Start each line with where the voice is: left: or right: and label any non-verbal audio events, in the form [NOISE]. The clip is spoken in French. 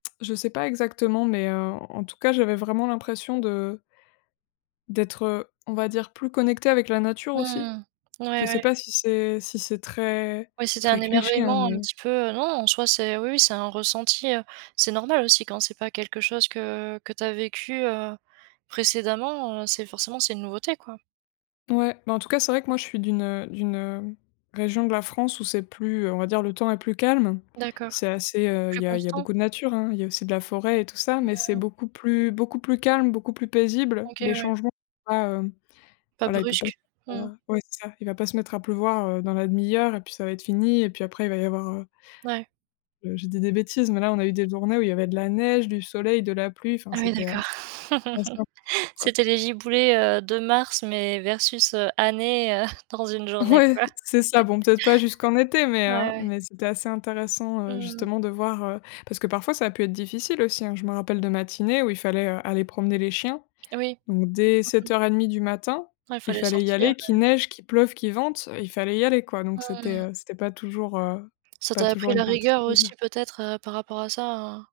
left: Je sais pas exactement mais en en tout cas j'avais vraiment l'impression de d'être, heu, on va dire, plus connectée avec la nature aussi.
right: Mmh. Ouais,
left: Je sais
right: ouais.
left: pas si c'est si c'est très
right: Oui, c'était
left: très
right: un
left: cliché hein,
right: émerveillement un
left: mais
right: petit peu. Non, en soi c'est oui, oui c'est un ressenti, heu, c'est normal aussi quand c'est pas quelque chose que que tu as vécu, heu, précédemment, heu, c'est forcément c'est une nouveauté, quoi.
left: Ouais, bah, en tout cas, c'est vrai que moi, je suis d'une, heu, d'une, hem, région de la France où c'est plus, heu, on va dire, le temps est plus calme.
right: D'accord.
left: C'est assez, heu, il
right: Plus
left: y a il y a
right: constant?
left: beaucoup de nature, hein, il y a aussi de la forêt et tout ça mais c'est
right: Mmh.
left: beaucoup plus beaucoup plus calme, beaucoup plus paisible, les
right: OK, ouais.
left: changements, tu vois? Heu,
right: Pas
left: voilà il peut pas
right: brusque. Mmh.
left: [UNINTELLIGIBLE] ouais c'est ça. Il va pas se mettre à pleuvoir, heu, dans la demi-heure et puis ça va être fini et puis après il va y avoir heu
right: Ouais.
left: heu, je dis des bêtises, mais là, on a eu des journées où il y avait de la neige, du soleil, de la pluie enfin
right: Ah oui,
left: c'était, heu,
right: d'accord.
left: assez
right: [LAUGHS]
left: impressionnant, quoi.
right: C'était les giboulées, heu, de mars mais versus, heu, années, heu, dans une journée,
left: Ouais
right: quoi. [LAUGHS]
left: c'est ça, bon, peut-être pas jusqu'en été mais,
right: Ouais,
left: heu,
right: ouais.
left: mais c'était assez intéressant
right: Mmh mh.
left: justement de voir, heu, parce que parfois, ça a pu être difficile aussi, hein. Je me rappelle de matinées où il fallait, heu, aller promener les chiens,
right: Oui.
left: donc dès
right: Mmh
left: sept
right: mh.
left: heures et demie du matin
right: Ouais,
left: il
right: fallait
left: fallait y
right: sortir,
left: aller,
right: ouais.
left: qu'il neige, qu'il pleuve, qu'il vente, il fallait y aller, quoi. Donc
right: Mmh
left: c'était,
right: mh.
left: heu, c'était pas toujours, heu,
right: Ça
left: pas
right: t'a
left: toujours
right: appris
left: une
right: la
left: partie de
right: rigueur
left: plaisir.
right: aussi peut-être, heu, par rapport à ça, hein?